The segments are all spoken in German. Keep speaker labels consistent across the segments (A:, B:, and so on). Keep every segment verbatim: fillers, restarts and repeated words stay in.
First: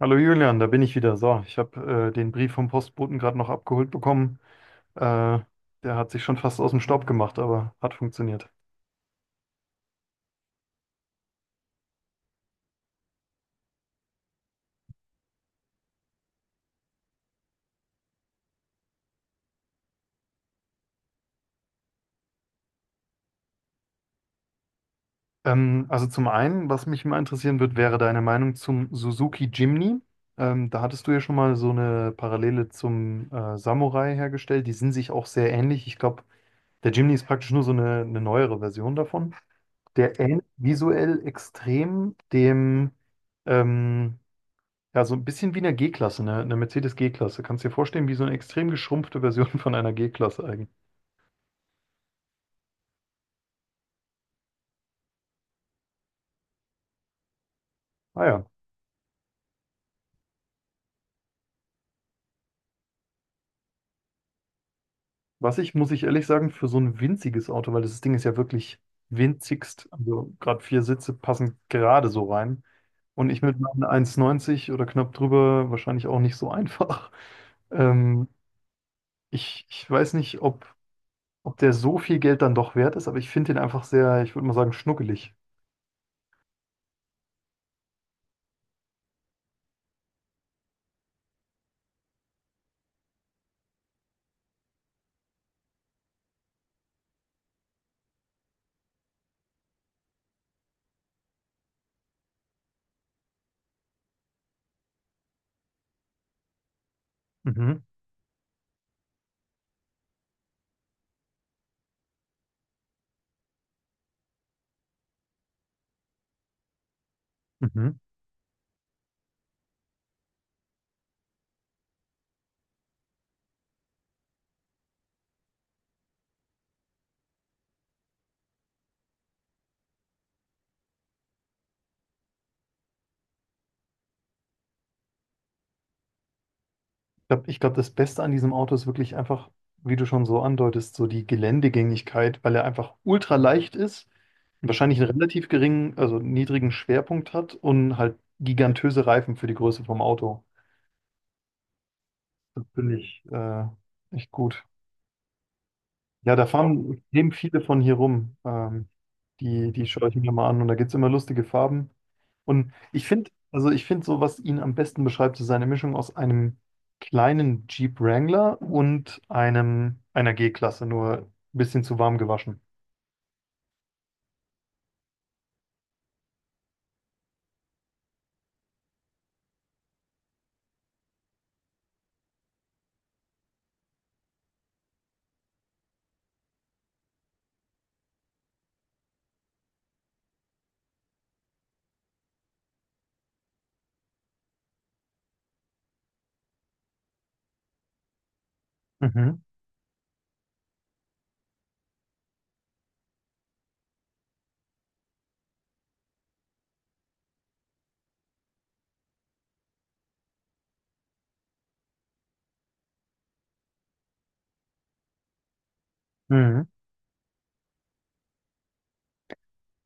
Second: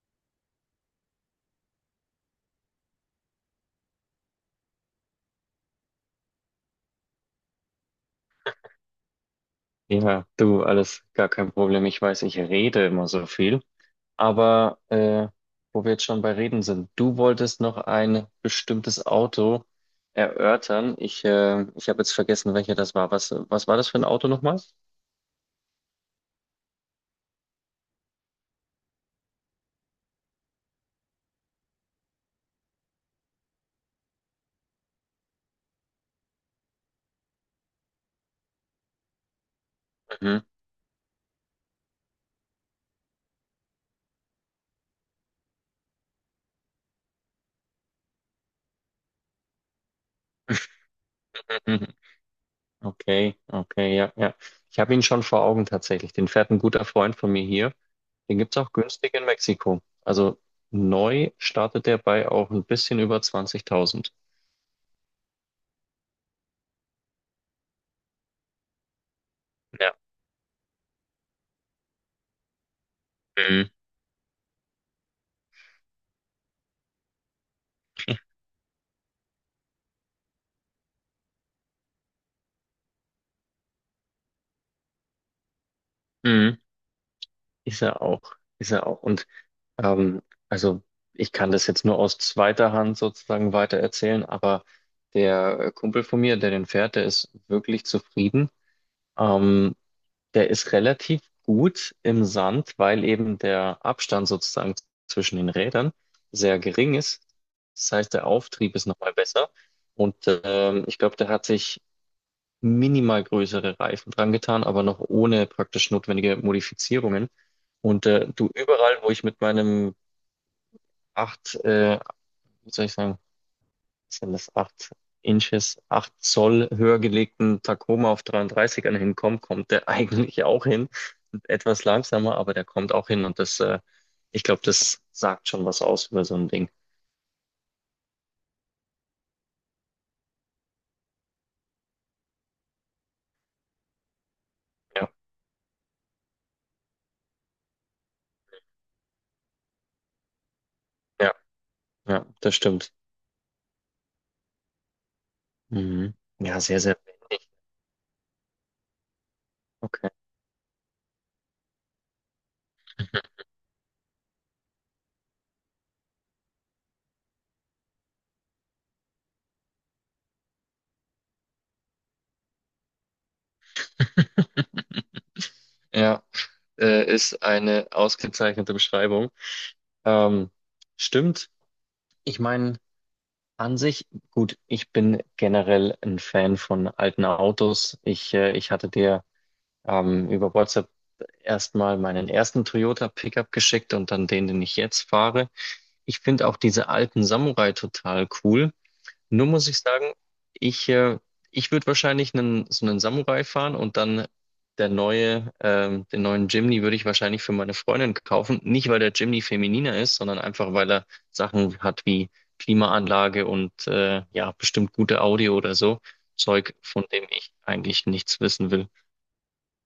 A: Hallo Julian, da bin ich wieder. So, ich habe äh, den Brief vom Postboten gerade noch abgeholt bekommen. Äh, Der hat sich schon fast aus dem Staub gemacht, aber hat funktioniert.
B: Ja, du, alles gar kein Problem. Ich weiß, ich rede immer so viel. Aber äh, Wo wir jetzt schon bei Reden sind, du wolltest noch ein bestimmtes Auto erörtern. Ich, äh, ich habe jetzt vergessen, welcher das war. Was, was war das für ein Auto nochmal?
A: Ähm, also zum einen, was mich mal interessieren wird, wäre deine Meinung zum Suzuki Jimny. Ähm, da hattest du ja schon mal so eine Parallele zum äh, Samurai hergestellt. Die sind sich auch sehr ähnlich. Ich glaube, der Jimny ist praktisch nur so eine, eine neuere Version davon. Der
B: Mhm.
A: ähnelt visuell extrem dem ähm, ja, so ein bisschen wie eine G-Klasse, ne? Eine Mercedes G-Klasse. Kannst dir vorstellen, wie so eine extrem geschrumpfte Version von einer G-Klasse eigentlich.
B: Mhm. Okay, okay, ja, ja. Ich habe ihn schon vor Augen tatsächlich. Den fährt ein guter Freund von mir hier.
A: Ah
B: Den
A: ja.
B: gibt's auch günstig in Mexiko. Also neu startet der bei auch ein bisschen über zwanzigtausend.
A: Was ich, muss ich ehrlich sagen, für so ein winziges Auto, weil das Ding ist ja wirklich winzigst,
B: Ja.
A: also gerade vier Sitze passen gerade so rein. Und ich mit
B: Mhm.
A: meinen eins Meter neunzig oder knapp drüber wahrscheinlich auch nicht so einfach. Ähm, ich, ich weiß nicht, ob, ob der so viel Geld dann doch wert ist, aber ich finde den einfach sehr, ich würde mal sagen, schnuckelig.
B: Mhm. Ist er auch, ist er auch. Und ähm, also ich kann das jetzt nur aus zweiter Hand sozusagen weiter erzählen, aber der äh, Kumpel von mir, der den fährt, der ist wirklich zufrieden. Ähm, Der ist relativ gut im Sand, weil eben der Abstand sozusagen zwischen den Rädern sehr gering ist.
A: Mhm.
B: Das heißt, der Auftrieb ist nochmal besser. Und ähm, ich glaube, der hat sich minimal größere Reifen dran getan, aber noch ohne praktisch notwendige Modifizierungen.
A: Mhm.
B: Und äh, du überall, wo ich mit meinem acht, äh, wie soll ich sagen, was sind das acht Inches, acht Zoll höher gelegten Tacoma auf dreiunddreißigern ern hinkomme, kommt der eigentlich auch hin. Etwas langsamer, aber der kommt auch hin. Und das, äh, ich glaube, das sagt schon was aus über so ein Ding.
A: Glaub, ich glaube, das Beste an diesem Auto ist wirklich einfach, wie du schon so andeutest, so die Geländegängigkeit, weil er einfach ultra leicht ist, wahrscheinlich einen
B: Ja,
A: relativ geringen, also niedrigen Schwerpunkt hat und halt gigantöse Reifen für die Größe vom Auto.
B: ja, ja, das
A: Das
B: stimmt.
A: finde ich äh, echt gut.
B: Mhm.
A: Ja, da
B: Ja, sehr, sehr
A: fahren eben
B: windig.
A: viele von hier rum. Ähm, die, die schaue
B: Okay.
A: ich mir mal an und da gibt es immer lustige Farben. Und ich finde, also ich finde so, was ihn am besten beschreibt, ist seine Mischung aus einem kleinen Jeep Wrangler und einem einer G-Klasse, nur ein bisschen zu warm gewaschen.
B: Ja, äh, ist eine ausgezeichnete Beschreibung. Ähm, stimmt. Ich meine, an sich, gut, ich bin generell ein Fan von alten Autos. Ich, äh, ich hatte dir ähm, über WhatsApp erstmal meinen ersten Toyota Pickup geschickt und dann den, den ich jetzt fahre. Ich finde auch diese alten Samurai total cool.
A: Mhm.
B: Nur muss ich sagen, ich, äh, ich würde wahrscheinlich einen, so einen Samurai fahren und dann der neue, ähm, den neuen Jimny würde ich wahrscheinlich für meine Freundin kaufen. Nicht, weil der Jimny femininer ist, sondern einfach, weil er Sachen hat wie Klimaanlage und äh, ja, bestimmt gute Audio oder so.
A: Mhm.
B: Zeug, von dem ich eigentlich nichts wissen will.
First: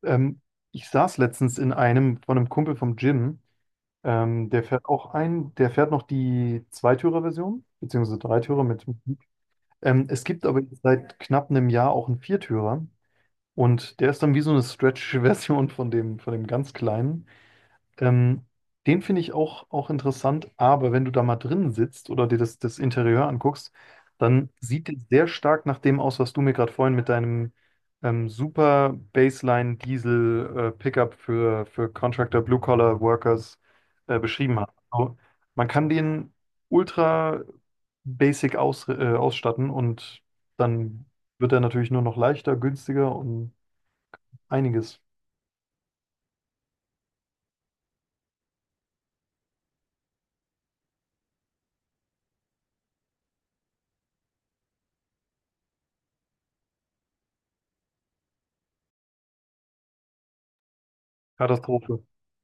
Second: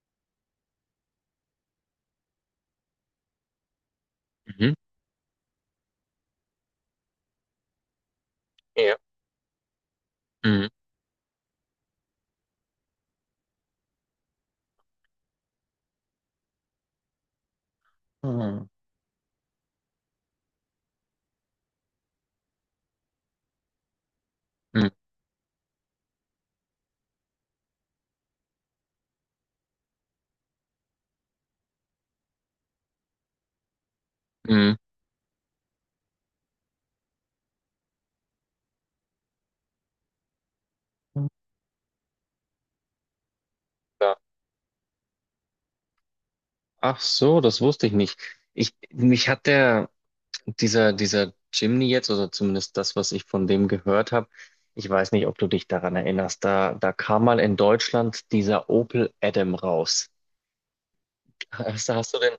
A: Ähm, Ich saß letztens in einem von einem Kumpel vom Gym, ähm, der
B: Mhm.
A: fährt auch ein, der fährt noch die Zweitürer-Version, beziehungsweise Dreitürer mit.
B: Ja.
A: Ähm, es gibt aber
B: Mhm.
A: jetzt seit knapp einem Jahr auch einen Viertürer und der ist dann wie so eine Stretch-Version von dem, von dem ganz kleinen. Ähm,
B: Mhm.
A: Den finde ich auch, auch interessant, aber wenn du da mal drin sitzt oder dir das, das Interieur anguckst, dann sieht es sehr stark nach dem aus, was du mir gerade vorhin mit deinem ähm, super Baseline Diesel äh, Pickup für, für Contractor Blue Collar Workers äh, beschrieben hast.
B: Mhm.
A: Also, man kann den ultra basic aus, äh, ausstatten und dann
B: Mhm.
A: wird er natürlich nur noch leichter, günstiger und
B: Ja.
A: einiges.
B: Ach so, das wusste ich nicht. Ich, mich hat der. Dieser, dieser Jimny jetzt, oder zumindest das, was ich von dem gehört habe, ich weiß nicht, ob du dich daran erinnerst, da, da kam mal in Deutschland dieser Opel Adam raus. Hast,
A: Katastrophe.
B: du- hast du den,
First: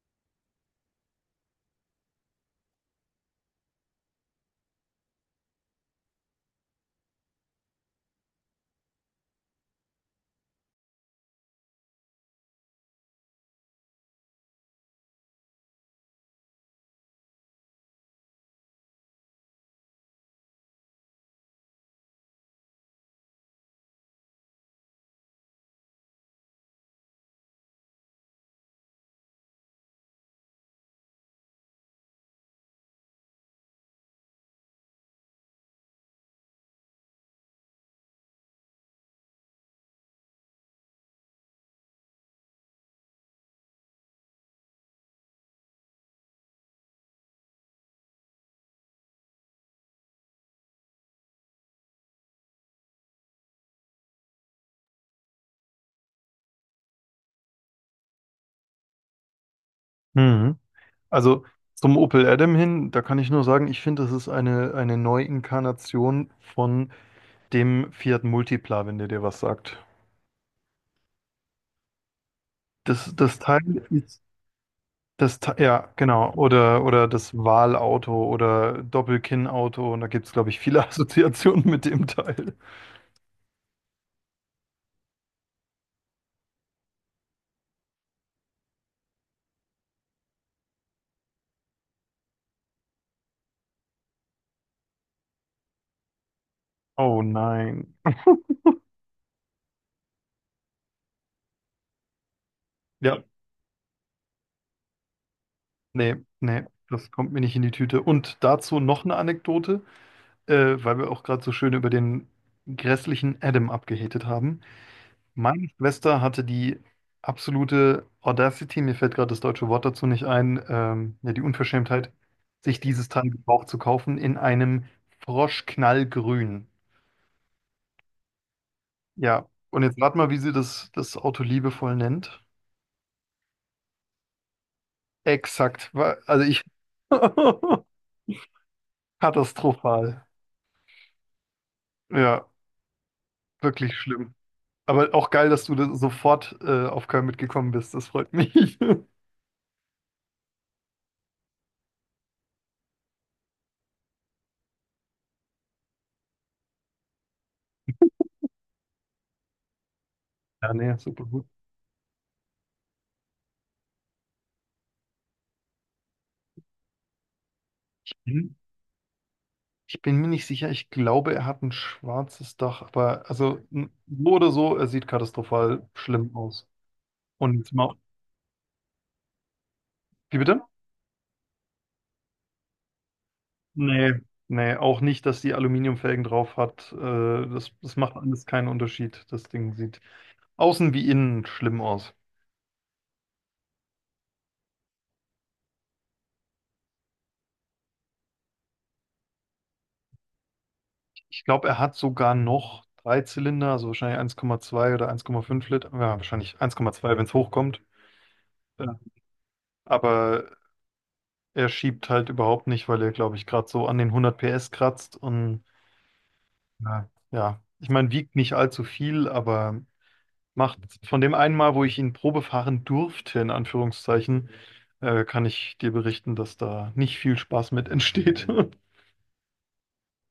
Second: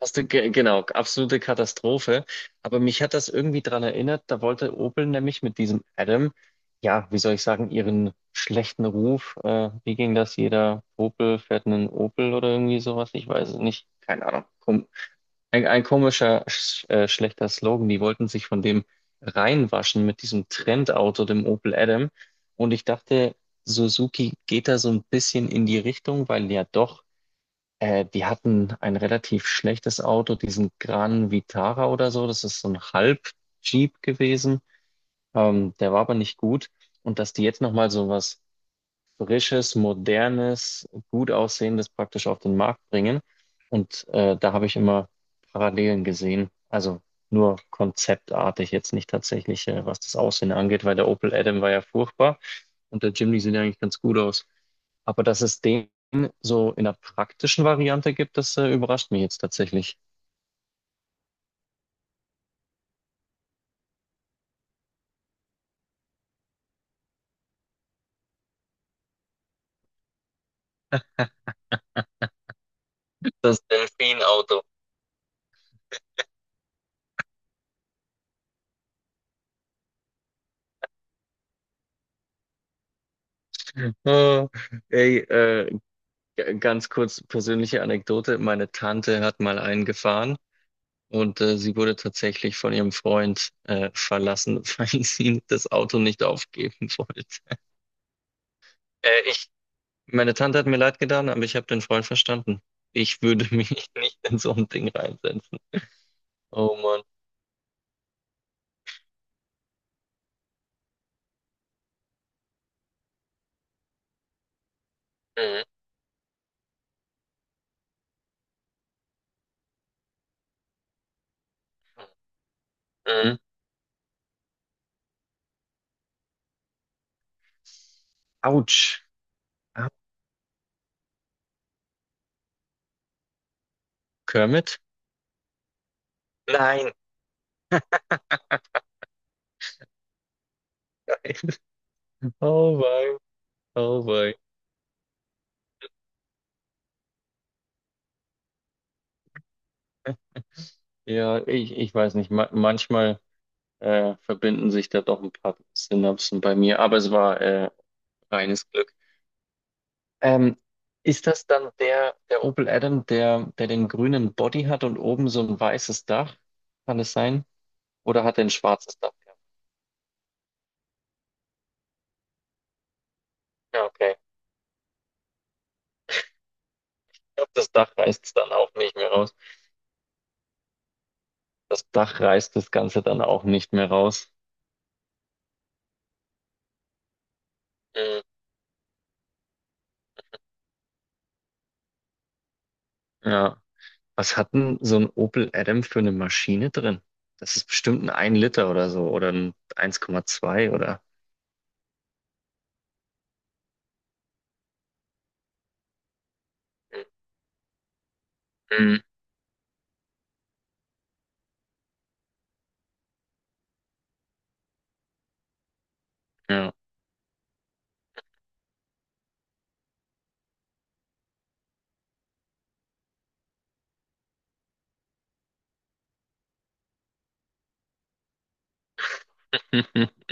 B: hast du, ge- Genau, absolute Katastrophe. Aber mich hat das irgendwie daran erinnert, da wollte Opel nämlich mit diesem Adam, ja, wie soll ich sagen, ihren schlechten Ruf, äh, wie ging das? Jeder Opel fährt einen Opel oder irgendwie sowas, ich weiß es nicht, keine Ahnung. Ein, ein komischer, sch äh, schlechter Slogan. Die wollten sich von dem reinwaschen mit diesem Trendauto, dem Opel Adam. Und ich dachte, Suzuki geht da so ein bisschen in die Richtung, weil ja doch, äh, die hatten ein relativ schlechtes Auto, diesen Gran Vitara oder so. Das ist so ein Halb-Jeep gewesen. Ähm, der war aber nicht gut. Und dass die jetzt nochmal so was frisches, modernes, gut aussehendes praktisch auf den Markt bringen. Und äh, da habe ich immer Parallelen gesehen. Also nur konzeptartig, jetzt nicht tatsächlich, äh, was das Aussehen angeht, weil der Opel Adam war ja furchtbar und der Jimny sieht ja eigentlich ganz gut aus. Aber dass es den so in der praktischen Variante gibt, das äh, überrascht mich jetzt tatsächlich.
A: Mhm. Also zum Opel Adam hin, da kann ich nur sagen, ich finde, das ist eine, eine Neuinkarnation von dem Fiat Multipla, wenn der dir was sagt. Das, das Teil
B: Das
A: ist,
B: Delfin-Auto.
A: das, Te- ja, genau, oder, oder das Wahlauto oder Doppelkinnauto, und da gibt es, glaube ich, viele Assoziationen mit dem Teil.
B: Oh, ey, äh, g- ganz kurz persönliche Anekdote. Meine Tante hat mal einen gefahren. Und äh, sie wurde tatsächlich von ihrem Freund äh, verlassen, weil sie das Auto nicht aufgeben
A: Oh
B: wollte.
A: nein.
B: Äh, ich, meine Tante hat mir leid getan, aber ich habe den Freund verstanden. Ich
A: Ja,
B: würde mich nicht in so ein Ding reinsetzen.
A: nee, nee,
B: Oh Mann.
A: das kommt mir nicht in die Tüte. Und dazu noch eine Anekdote, äh, weil wir auch gerade so schön über den grässlichen Adam abgehatet haben.
B: Mhm.
A: Meine Schwester hatte die absolute Audacity, mir fällt gerade das deutsche Wort dazu nicht ein, ähm, ja, die Unverschämtheit, sich dieses Teil
B: Mhm.
A: gebraucht zu kaufen in einem Froschknallgrün.
B: Autsch.
A: Ja, und
B: Au,
A: jetzt rat mal, wie sie das, das Auto liebevoll nennt.
B: Kermit?
A: Exakt, wa- also ich.
B: Nein.
A: Katastrophal. Ja,
B: Oh wei.
A: wirklich
B: Oh wei.
A: schlimm. Aber auch geil, dass du da sofort äh, auf Köln mitgekommen bist, das freut mich.
B: Ja, ich, ich weiß nicht. Ma Manchmal äh, verbinden sich da doch ein paar Synapsen bei mir, aber es war äh, reines Glück. Ähm,
A: Ja, nee, super
B: Ist
A: gut.
B: das dann der, der Opel Adam, der, der den grünen Body hat und oben so ein weißes Dach? Kann es sein? Oder hat er ein
A: Mhm.
B: schwarzes Dach gehabt?
A: Ich bin mir nicht sicher. Ich glaube, er hat ein schwarzes Dach, aber also
B: Ja,
A: n-
B: okay.
A: so oder so, er sieht katastrophal schlimm aus.
B: Ich glaube, das
A: Und
B: Dach
A: ma-
B: reißt es dann auch nicht mehr raus.
A: wie bitte?
B: Das Dach reißt das Ganze dann auch nicht mehr
A: Nee,
B: raus.
A: nee, auch nicht, dass die Aluminiumfelgen drauf hat. Äh, das, das macht
B: Mhm.
A: alles keinen Unterschied. Das Ding sieht außen wie innen schlimm aus.
B: Ja. Was hat denn so ein Opel Adam für eine Maschine drin? Das ist bestimmt ein 1 Liter oder so oder ein eins Komma zwei oder.
A: Ich glaube, er hat sogar noch drei Zylinder, also wahrscheinlich eins Komma zwei oder eins Komma fünf Liter. Ja, wahrscheinlich eins Komma zwei, wenn es hochkommt. Ja.
B: Mhm.
A: Aber er schiebt halt überhaupt nicht, weil er, glaube ich, gerade so an den hundert P S kratzt und
B: Ja.
A: ja, ja. Ich meine, wiegt nicht allzu viel, aber macht von dem einen Mal, wo ich ihn probefahren durfte, in Anführungszeichen, äh, kann ich dir berichten, dass da nicht viel Spaß mit entsteht.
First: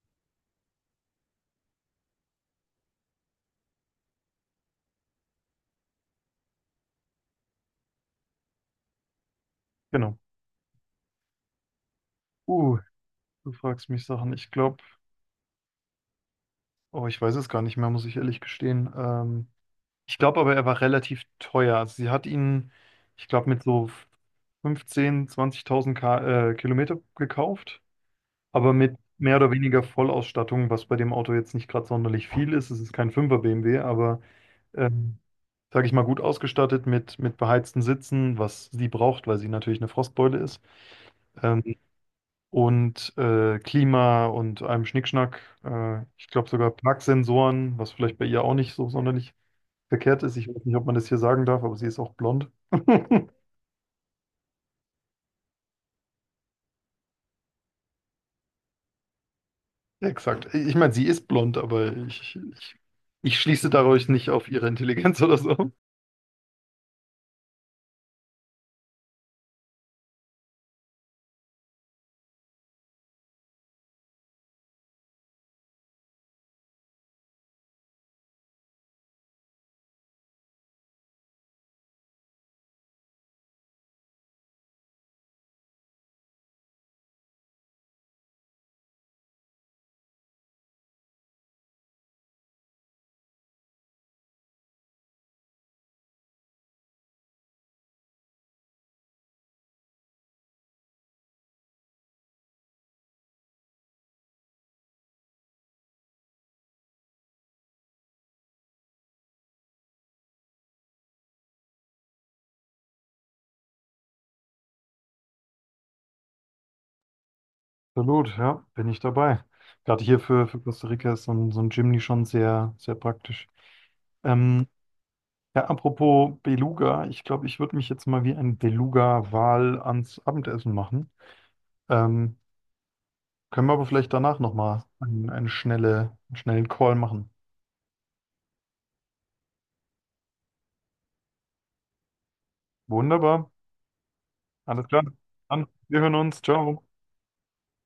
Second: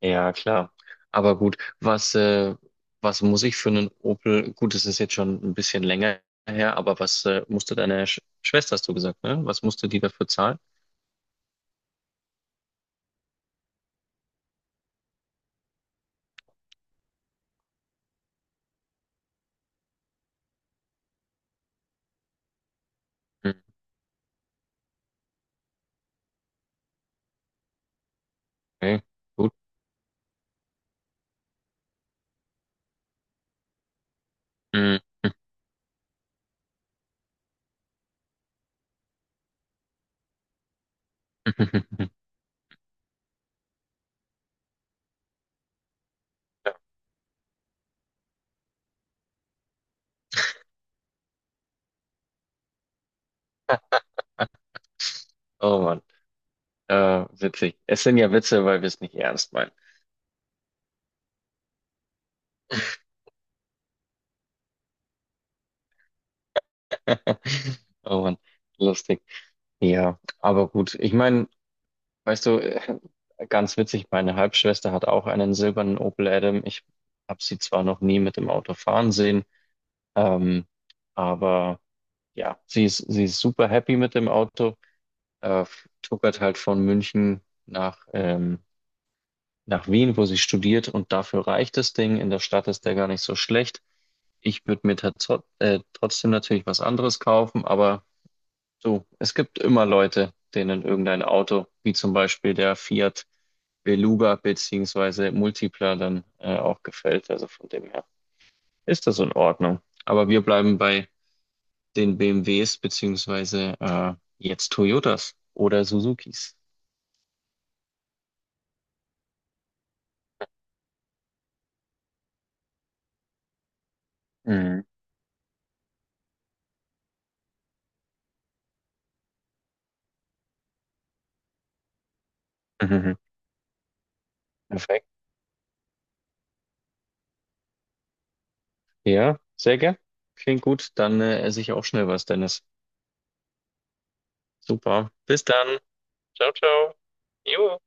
B: Ja, klar. Aber gut, was, äh, was muss ich für einen Opel? Gut, es ist jetzt schon ein bisschen länger her, aber was äh, musste deine Sch Schwester, hast du gesagt, ne? Was musste die
A: Genau.
B: dafür zahlen?
A: Uh, du fragst mich Sachen. Ich glaube, oh, ich weiß es gar nicht mehr, muss ich ehrlich gestehen. Ähm, ich glaube aber, er war relativ teuer. Also sie hat ihn, ich glaube,
B: Hm,
A: mit so fünfzehn, zwanzigtausend Ka äh, Kilometer gekauft, aber mit
B: okay,
A: mehr oder
B: gut.
A: weniger Vollausstattung, was bei dem Auto jetzt nicht gerade sonderlich viel ist. Es ist kein fünfer B M W, aber
B: Hm.
A: ähm, sage ich mal, gut ausgestattet mit, mit beheizten Sitzen, was sie braucht, weil sie natürlich eine Frostbeule ist. Ähm, und äh, Klima und einem Schnickschnack. Äh, ich glaube sogar
B: Ja,
A: Parksensoren, was vielleicht bei ihr auch nicht so sonderlich verkehrt ist. Ich weiß nicht, ob man das hier sagen darf, aber sie ist auch blond.
B: oh Mann, äh, witzig. Es sind ja Witze, weil wir es nicht ernst meinen.
A: Exakt. Ich meine, sie ist blond, aber ich, ich, ich schließe dadurch nicht auf ihre Intelligenz oder so.
B: Oh Mann, lustig. Ja, aber gut. Ich meine, weißt du, äh, ganz witzig, meine Halbschwester hat auch einen silbernen Opel Adam. Ich habe sie zwar noch nie mit dem Auto fahren sehen. Ähm, aber ja, sie ist, sie ist super happy mit dem Auto, äh, tuckert halt von München nach, ähm, nach Wien, wo sie studiert und dafür reicht das Ding. In der Stadt ist der gar nicht so schlecht. Ich würde mir tats- äh, trotzdem natürlich was anderes kaufen, aber so, es gibt immer Leute, denen irgendein Auto, wie zum Beispiel der Fiat Beluga beziehungsweise Multipla dann äh, auch gefällt. Also von dem her ist das in Ordnung. Aber wir bleiben bei den B M Ws beziehungsweise äh, jetzt Toyotas oder Suzukis.
A: Absolut, ja, bin ich dabei. Gerade hier für, für Costa Rica ist so ein, so ein Jimny schon sehr, sehr praktisch. Ähm,
B: Mhm.
A: ja, apropos Beluga, ich glaube, ich würde mich jetzt mal wie ein Beluga-Wal ans Abendessen machen. Ähm,
B: Mhm.
A: Können wir aber vielleicht danach nochmal
B: Perfekt.
A: einen, einen, schnelle, einen schnellen Call machen.
B: Ja, sehr gern. Klingt gut. Dann äh, esse ich auch schnell was, Dennis.
A: Wunderbar, alles klar.
B: Super. Bis
A: Dann,
B: dann.
A: wir hören uns,
B: Ciao,
A: ciao.
B: ciao. Jo.